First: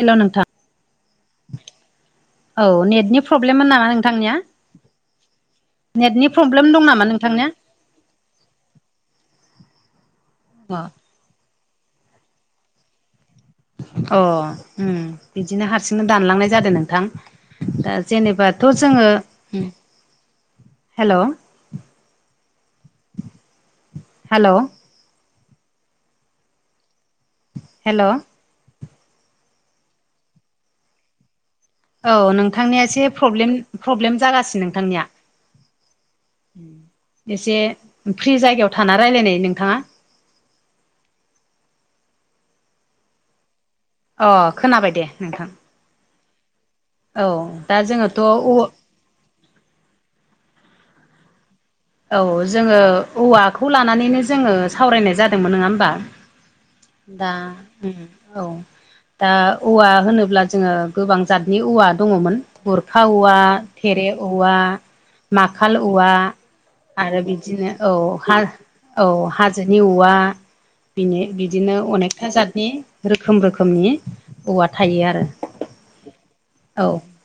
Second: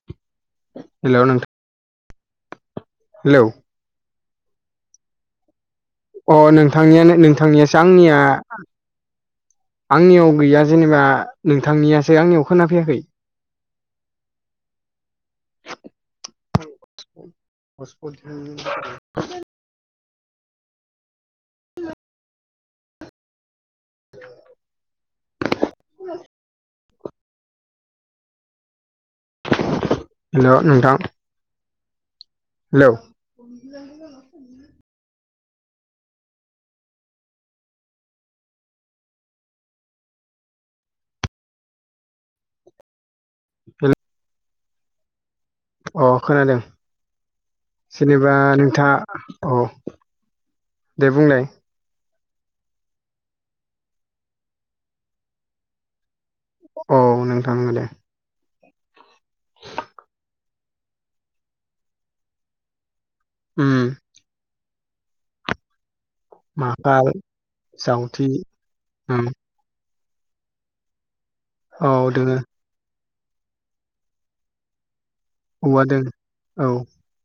हेल' नोंथां। हेलौ नोंथां औ नेत नि हेलौ प्रब्लेममोन नामा नोंथांनिया? नेटनि अ प्रब्लेम दं नामा नोंथांनियानो नोंथांनिया नोंथांनियासो आंनिया आंनियाव गैया जेनेबा नोंथांनियासो आंनियाव खोना फैयाखै। अ उम बिदिनो हारसिंनो दानलांनाय जादों नोंथां। दा जेनेबाथ' जोङो उम हेल' हेल'। [unintelligible] हेल'। हेल' नोंथां। औ नोंथांनिया हेलौ एसे प्रब्लेम जागासिनो नोंथांनिया। एसे फ्रि जायगायाव थाना रायलायनाय नोंथाङा। [unintelligible] अ खोनाबाय दे नोंथां। अ खोनादों औ दा जोङोथ' जेनेबा औ नोंथाङा औ दे बुंलाय औ जोंङो औवाखौ लानानैनो जोंङो सावरायनाय जादोंमोन नोंङा होमबा? औ दा नोंथां नंगौ दे उम औ दा औवा होनोब्ला जोंङो गोबां जातनि औवा दंङ'मोन। गुरखा औवा उम थेरे औवा माखाल औवा माखाल आरो बिदिनो औ जावथि हा औ उम हा जोनि औवा बिनि बिदिनो औ अनेकथा दोङो जातनि रोखोम रोखोमनि औवा थायो आरो। औवादों औ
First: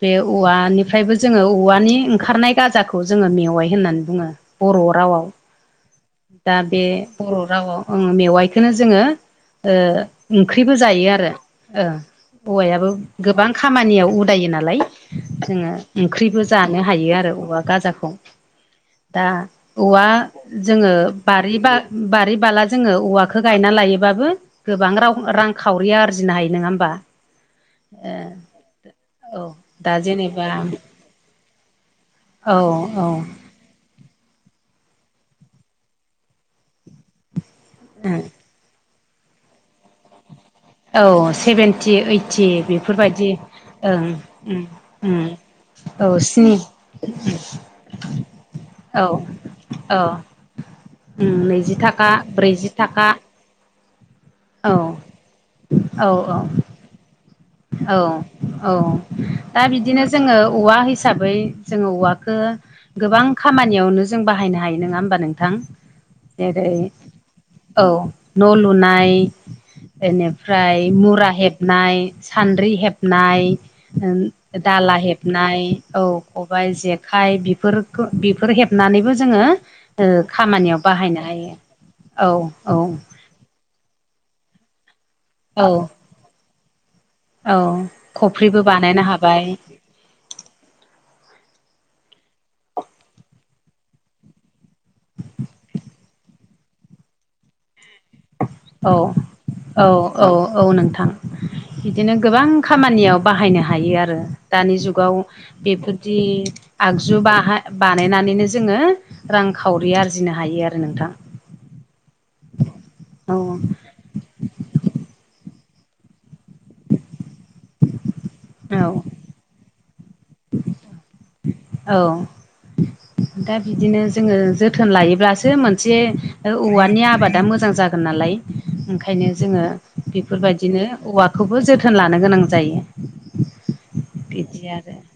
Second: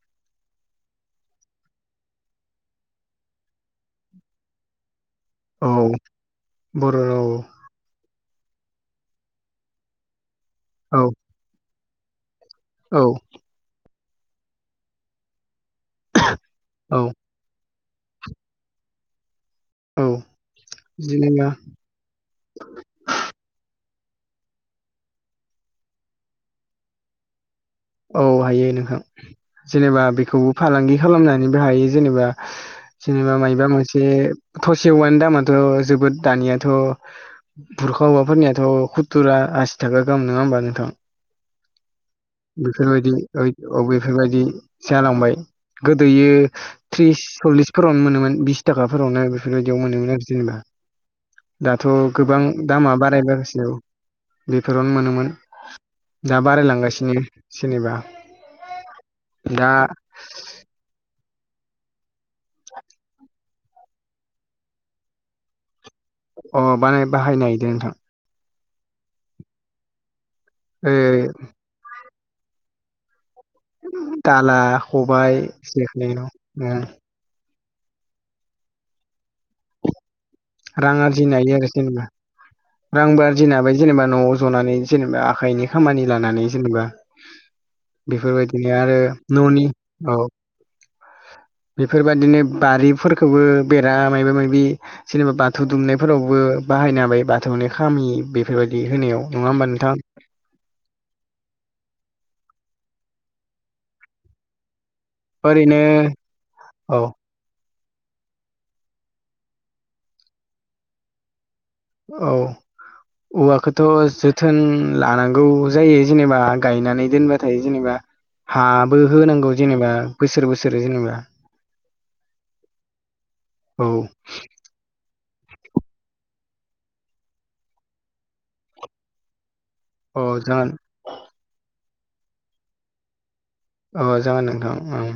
बे औवानिफ्रायबो जोंङो औवानि ओंखारनाय गाजाखौ जोंङो मेवाइ होननानै बुंङो। बर' रावआव औ दा बे बर' राववाव मेवाइखौनो जोंङो ओ ओंख्रिबो औ जायो आरो ओं औवायाबो औ गोबां खामानियाव उदायो नालाय जोंङो ओंख्रिबो जानो औ हायो आरो औवा गाजाखौ। दा औवा औ जोंङो जेनेबा बारि बा बारि बाला जोंङो औवाखौ गायना लायो बाबो गोबां राव रांखावरि आरजिनो हायो नोंङा होमबा? औ हायो नोंहां औ दा जेनेबा बेखौबो फालांगि खालामनानैबो हायो जेनेबा औ औ सिनेमा मापबा मोनसे बे थसे औवानि दामाथ' जोबोद दानियाथ' बुरखा ओवाफोरनिया थ' खुत्तुरा आसि थाखा गाहाम नोंङा होमबा नोंथां? औ सेभेेनटि ओइट बेफोरबायदि ओद बेफोरबायदि उम उम जालांबाय। औ गोदोयो स्नि त्रिस सल्लिसफोरावनो मोनोमोन बिस औ थाखाफोरावनो बेफोरबायदियाव औ मोनोमोन आरो जेनेबा। उम नैजि दाथ' थाखा गोबां ब्रैजि दामा थाखा बारायबासिनो औ औ बेफोरावनो मोनोमोन औ दा औ बारायलांगासिनो। जेनेबा औ औ दा बिदिनो जोंङो औवा हिसाबै जोंङो औवाखौ गोबां खामानियावनो जों बाहायनो हायो नोंङा होनबा नोंथां? अ जेरै बानाय बाहायनो नागिरदों औ नोंथां न' लुनाय बेनिफ्राय ओ मुरा हेबनाय सान्द्रि हेबनाय दाला खबाइ हेबनाय औ जेखाइ खबाइ जेख खाय बेफोरखो बेफोर हेबनानैबो जोंङो ओ खामानियाव रां बाहायनो आरजिनो हायो औ औ दिनाबाय जेनेबा न'आव जनानै जेनेबा आखाइनि औ खामानि लानानै जेनेबा औ खफ्रिबो बेफोरबायदिनो आरो बानायनो हाबाय न'नि औ बेफोरबायादिनो बारिफोरखौबो बेरा माबा माबि जेनेबा बाथौ दुमनायफोरावबो बाहायनो हाबायो बाथौनि खामि बे बेफोरबायदि औ होनायाव नंङा होमबा औ नोंथांङा? औ औ नोंथां। बिदिनो गोबां खामानियाव बाहायनो हायो आरो दानि जुगाव। ओरैनो बेफोरदि औ आगजु बाहाय बानायनानैनो जोंङो रांखावरि आरजिनो हायो आरो नोंथां। औ औ औवाखौथ' जो थोन लानांगौ जायो जेनेबा गायनानै दोनबाथाय जेनेबा औ हाबो होनांगौ जेनेबा बोसोर बोसोर जेनेबा औ दा औ बिदिनो जोंङो थोन लायोब्लासो मोनसे औवानि आबादा मोजां जागोन नालाय ओंखायनो जोंङो औ जागोन बेफोरबायदिनो औवाखौबो जोथोन लानो गोनां जायो। अ जागोन बिदि आरो नोंथांं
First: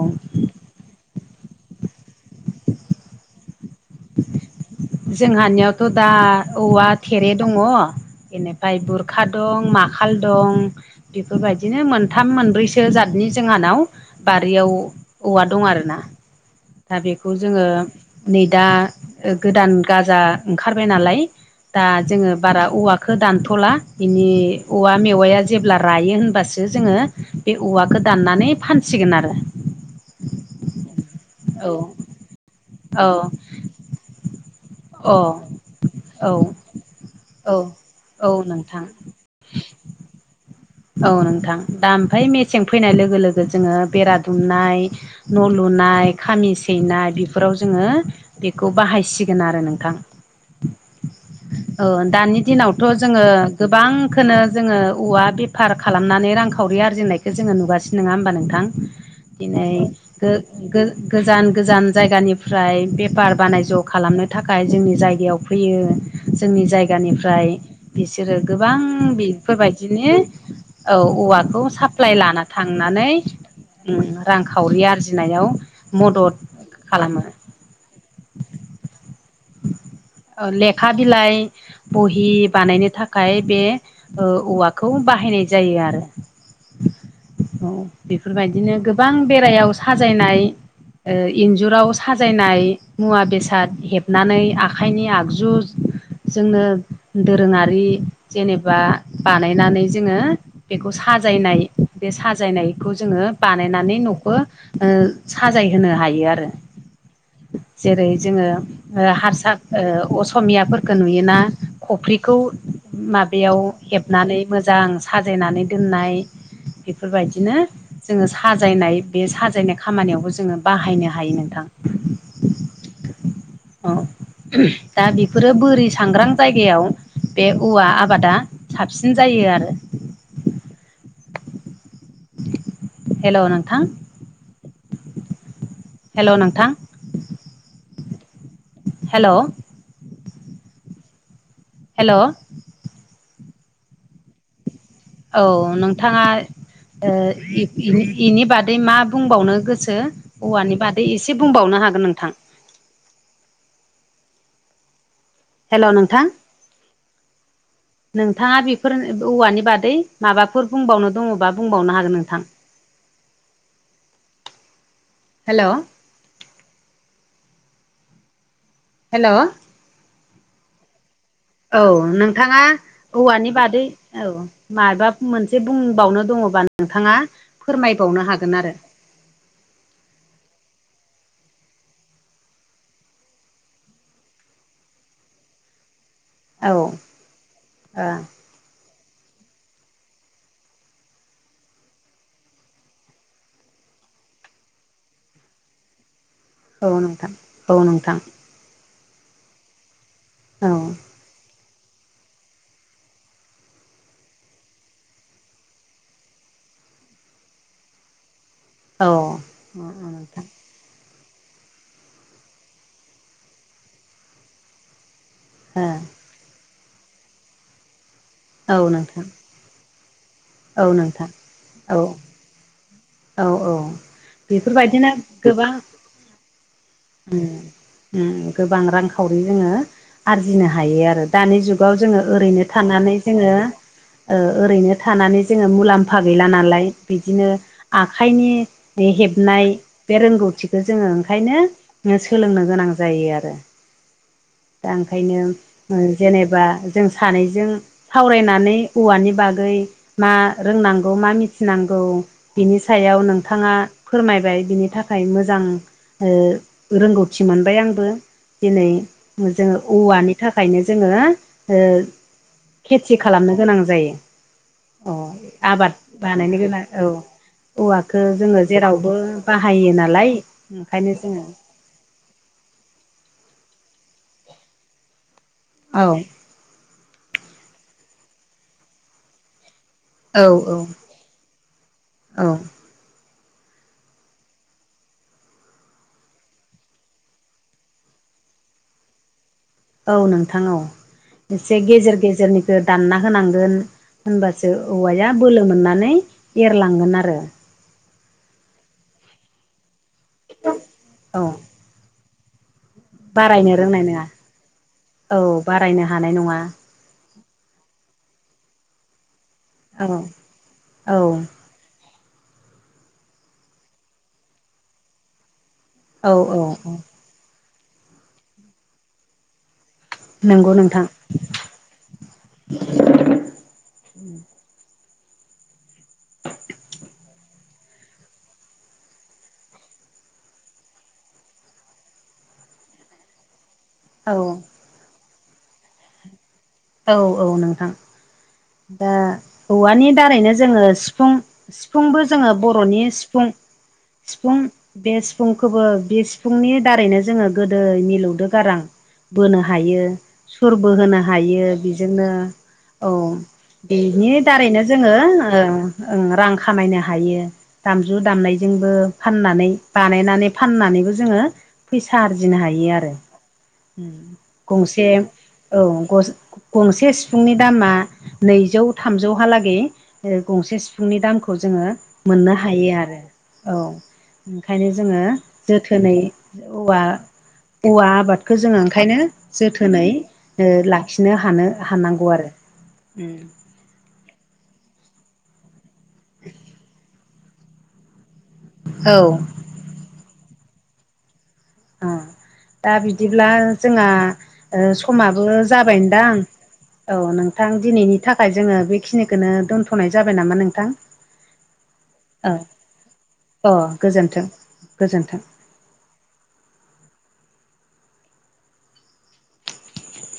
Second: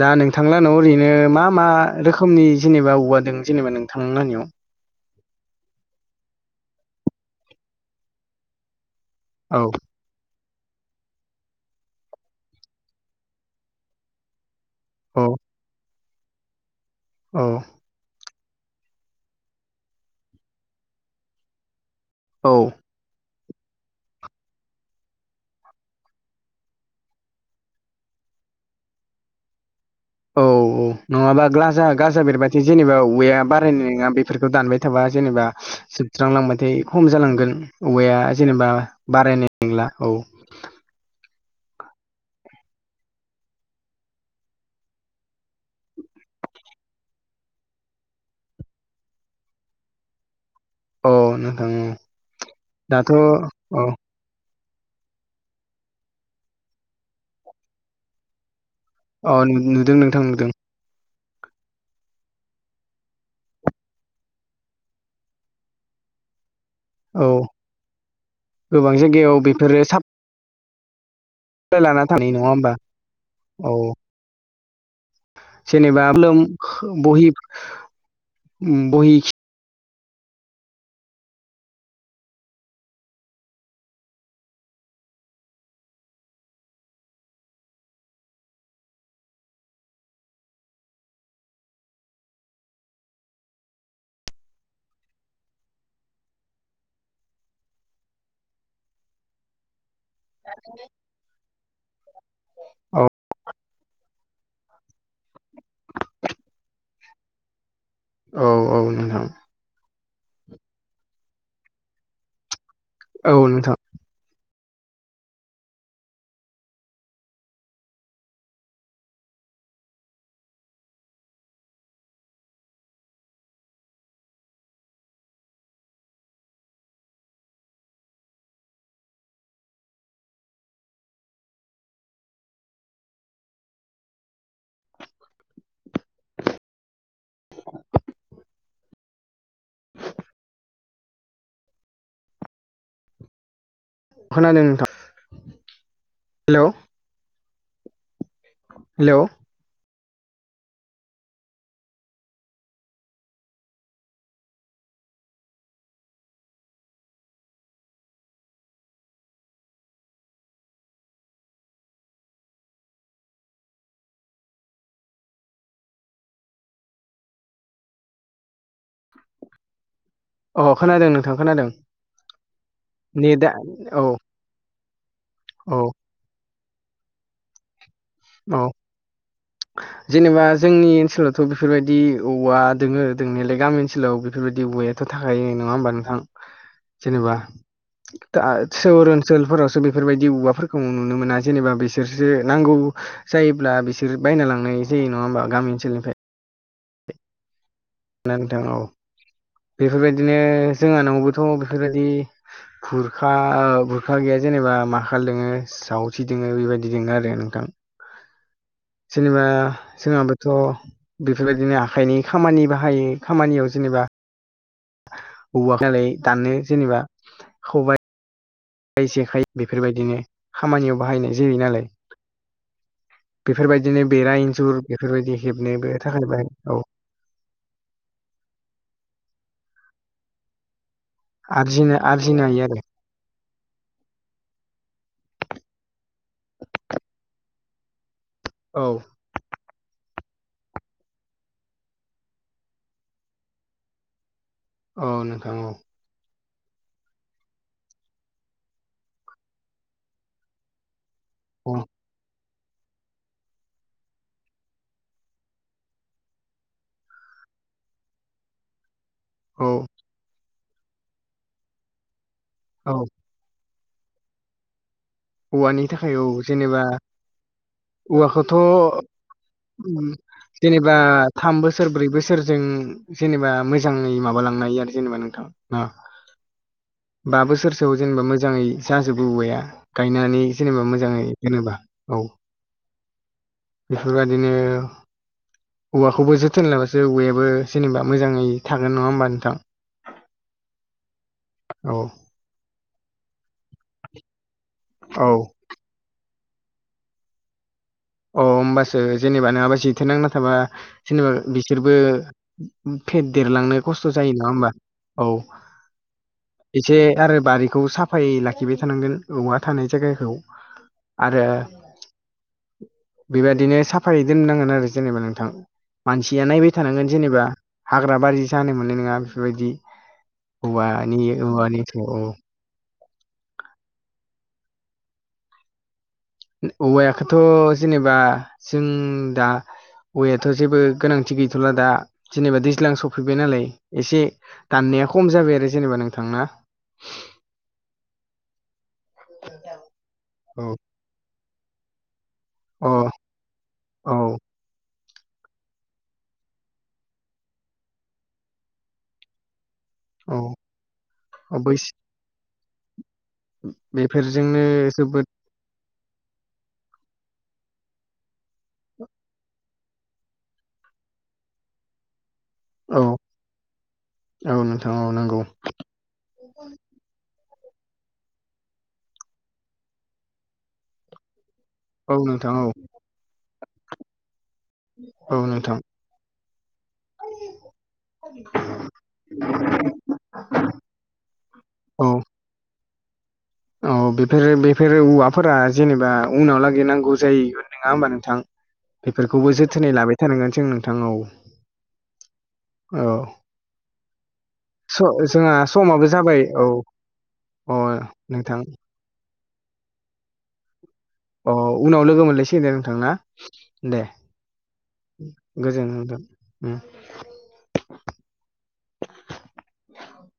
औ दा नोंथांला नाव ओरैनो मा मा रोखोमनि जेनेबा औवा दं जेनेबा नोंथांलाहानियाव जोंहानियावथ' दा औवा थेरे दङ बे फायय बुरखा औ दं माखाल दं बेफोरबायदिनो मोनथाम मोनब्रैसो जतनि जोंहानाव बारियाव औ औवा दं आरो ना दा बेखौ औ जोङो नै दा गोदान गाजा ओंखारबाय नालाय दा जोंङो औ बारा औवाखौ दानथ'ला। बेनि औवा मेवाया जेब्ला रायो होनबासो जोंङो बे औवाखौ दाननानै फानसिगोन आरो। औ औ नंङाबा औ ग्लाजा गाजा बेरबाथाय जेनेबा औ औवा बारायनाय नोंङा बे फोरखौ दानबाय थाबा जेनेबा औ जोबस्रांलांबाथाय खम औ जालांगोन औवाया औ जेनेबा नोंथां बारायनाय नंला औ औ नोंथां दा ओमफाय मेसें फैनाय लोगो लोगो जोंङो बेरा दुमनाय न' लुनाय खामि सैनाय बेफोराव जोङो बेखौ बाहायसिगोन आरो नोंथां औ नोंथां औ दानि दिनावथ' दाथ' जोङो औ गोबां खोनो जोङो औवा बेफार खालामनानै रांखावरि आरजिनायखौ जोङो नुगासिनो नङा होमबा नोंथां औ दिनै नुदों नोंथां गो नुदों गो गोजान गोजान जायगानिफ्राय बेफार बानायज' खालामनो थाखाय जोंनि जायगायाव फैयो जोंनि औ जायगानिफ्राय बिसोरो गोबां जायगायाव बेफोरो बेफोरबायदिनो औ औवाखौ साप्लाय साप्लाइ थानाय नङा लाना होमबा थांनानै औ ओ रांखावरि आरजिनायाव जेनेबा मदद [unintelligible] खालामो बहि ओ बहि ओ लेखा बिलाइ बहि बानायनो थाखाय बे ओ औवाखौ बा हायनाय जायो आरो औ बेफोरबायदिनो गोबां बेरायाव साजायनाय ओ इन्जुराव साजायनाय मुवा बेसाद हेबनानै आखाइनि आगजु जोंनो दोरोङारि जेनेबा बानायनानै जोङो बेखौ साजायनाय बे साजायनायखौ औ जोङो बानायनानै न'खौ ओ साजायहोनो हायो आरो जेरै जोङो औ औ ओ नोंथां हारसा ओ असमियाफोरखौ नुयोना खफ्रिखौ औ माबायाव नोंथां हेब नानै मोजां साजायनानै दोननाय बेफोरबायदिनो जोङो साजायनाय बे साजायनाय खामानियावबो जोङो बाहायनो हायो नोंथां औ दा बेफोरो बोरै सांग्रां जायगायाव बे उवा आबादा साबसिन जायो आरो हेल' नोंथां हेल' नोंथां हेल' हेल' खोनादों नोंथां औ नोंथाङा हेलौ ओ बेनि बादै मा हेलौ बुंबावनो गोसो औवानि बादै एसे बुंबावनो हागोन नोंथां हेल' नोंथां नोंथाङा बेफोर औवानि बादै माबाफोर बुंबावनो दङबा बुंबावनो हागोन नोंथां हेल' हेल' अ खोनादों नोंथां खोनादों औ नोंथाङा नेटआ औवानि बादै औ माबा मोनसे औ बुंबावनो दङबा नोंथाङा फोरमायबावनो हागोन औ आरो [unintelligible] जेनेबा जोंनि ओनसोलावथ' बेफोरबायदि औवा दोङो दोंनायालाय गामि ओनसोलाव बेफोरबायदि औवाया थ' थाखायो नङा होमबा नोंथां? औ। जेनेबा दा सोहर ओनसोलफोरावसो बेफोरबायदि औवाफोरखौ नुनो मोना जेनेबा बिसोरसो नांगौ जायोब्ला बिसोर बायना लांनाय जायो नङा होमबा गामि ओनसोलनिफ्राय औ नोंथां औ नोंथां ना नोंथां औ बेफोरबायदिनो औ जोंहानावबोथ' बेफोरबायदि बुरखा बुरखा गैया जेनेबा माखाल दोङो जावथि दङो बेबायदि दङो आरो नोंथां [inaudible] जेनिबा औ नोंथां जोंहाबोथ' बेफोरबायदिनो आखाइनि खामानि बाहायो खामानियाव जेनेबा औवलाय औ दाननो जेनेबा खबाइ नोंथां जेखाय बेफोरबायदिनो औ खामानियाव नोंथां बाहायनाय जायो नालाय। औ औ औ बेफोरबायदिनो बेरा इन्जुर बेफोरबायदिनो बेफोरबायदि हेबनोबो थाखाय औ। उम्म उम्म गोबां रांखावरि जोङो आरजिनो हायो आरो। दानि जुगाव आरजिनो जोङो आरजिनो हायो ओरैनो आरो थानानै जोङो ओ ओरैनो थानानै जोङो मुलाम्फा गैला नालाय बिदिनो आखाइनि औ बे हेबनाय बे रोंगौथिखौ जोङो ओंखायनो सोलोंनो गोनां जायो आरो। दा औ नोंथां औ ओंखायनो जेनेबा जों सानैजों सावरायनानै औवानि बागै मा रोंनांगौ मा औ मिथिनांगौ बिनि सायाव नोंथाङा फोरमायबाय बिनि थाखाय मोजां ओ रोंगौथि मोनबाय आंबो दिनै औ जोङो औवानि थाखायनो जोङो ओ औ खेथि खालामनो गोनां जायो, अ औवानि आबाद थाखाय औ बानायनायनो गोनां जेनेबा औ। औवखौ जोङो औवाखौथ' जेरावबो बाहायो नालाय ओंखायनो जोङो बोसोरब्रै बोसोरजों जेनेबा मोजाङै माबालांनो हायो आरो जेनेबा नोंथां। औ बा बोसोरसोआव जेनेबा मोजाङै जाजोबो औवाया। गायनानै औ औ जेनेबा मोजाङै दोनोबा औ। बेफोरबायदिनो औवाखौबो जोथोन लाबासो औवायाबो जेनेबा मोजाङै थागोन नङा होमबा नोंथां? औ नोंथां औ एसे औ गेजेर गेजेरनिखौ दानना होनांगोन। होनबासो औ औवाया बोलो मोननानै एरलांगोन आरो। अ होमबासो जेनेबा नङाबा जेथो नांना थाबा जेनेबा औ बिसोरबो फेद बारायनो देरलांनो रोंनाय खस्थ' जायो नङा होमबा औ। बारायनो हानाय नङा एसे आरो बारिखौ साफायै लाखिबाय थानांगोन औवा थानाय औ जायगाखौ औ आरो बेबादिनो साफायै दोननांगोन आरो जेनेबा नोंथां औ मानसिया औ नायबाय थानांगोन जेनेबा हाग्रा बारि जानो मोननाय नङा बेफोरबायदि नंगौ नोंथां औवानि औवानिथ' औ। औवायखौथ' जेनेबा जों दा औयाथ' जेबो गोनांथि गैथ'ला दा जेनेबा दैज्लां सफैबाय नालाय। एसे औ दाननाया खम जाबाय आरो जेनेबा नोंथांना? औ औ नोंथां दा औवानि दारैनो अ जोङो सिफुं सिफुंबो जोङो औ बर'नि सिफुं औ सिफुं बे सिफुंखौबो बे सिफुंनि दारैनो जोङो गोदै मिलौदो गारां बोनो हायो सुर बो होनोनो हायो बै बेजोंनो औ। बेनि बेफोरजोंनो दारैनो जोङो जोबोद ओ रां खामायनो हायो। दामजु दामनायजोंबो फाननानै बानायनानै फाननानैबो जोङो फैसा आरजिनो हायो औ आरो औ नोंथां गंसे औ नंगौ औ। गंसे सिफुंनि दामा नैजौ थामजौहालागै गंसे सिफुंनि दामखौ जोङो औ मोननो नोंथां औ हायो आरो औ। ओंखायनो जोङो औ नोंथां जोथोनै औवा औवा आबादखौ जोङो ओंखायनो जोथोनै लाखिनो हायो। थानो औ हानांगौ आरो उम्म। औ बेफोर बेफोरो औवाफोरा जेनेबा उनाव लागै नांगौ जायो। नङा होमबा नोंथां औ बेफोरखौबो जोथोनै लाबाय थानांगोन जों नोंथां औ। अ दा औ बिदिब्ला जोंहा स' समाबो जोंहा समाबो जाबायदां? जाबाय औ औ नोंथां अ दिनैनि थाखाय नोंथां जोङो बेखिनिखौनो दोनथ'नाय जाबाय नामा नोंथां? अ उनाव लोगो औ मोनलायसिगोन दे नोंथांना अ दे। गोजोन्थों गोजोन्थों [unintelligible] [inaudible]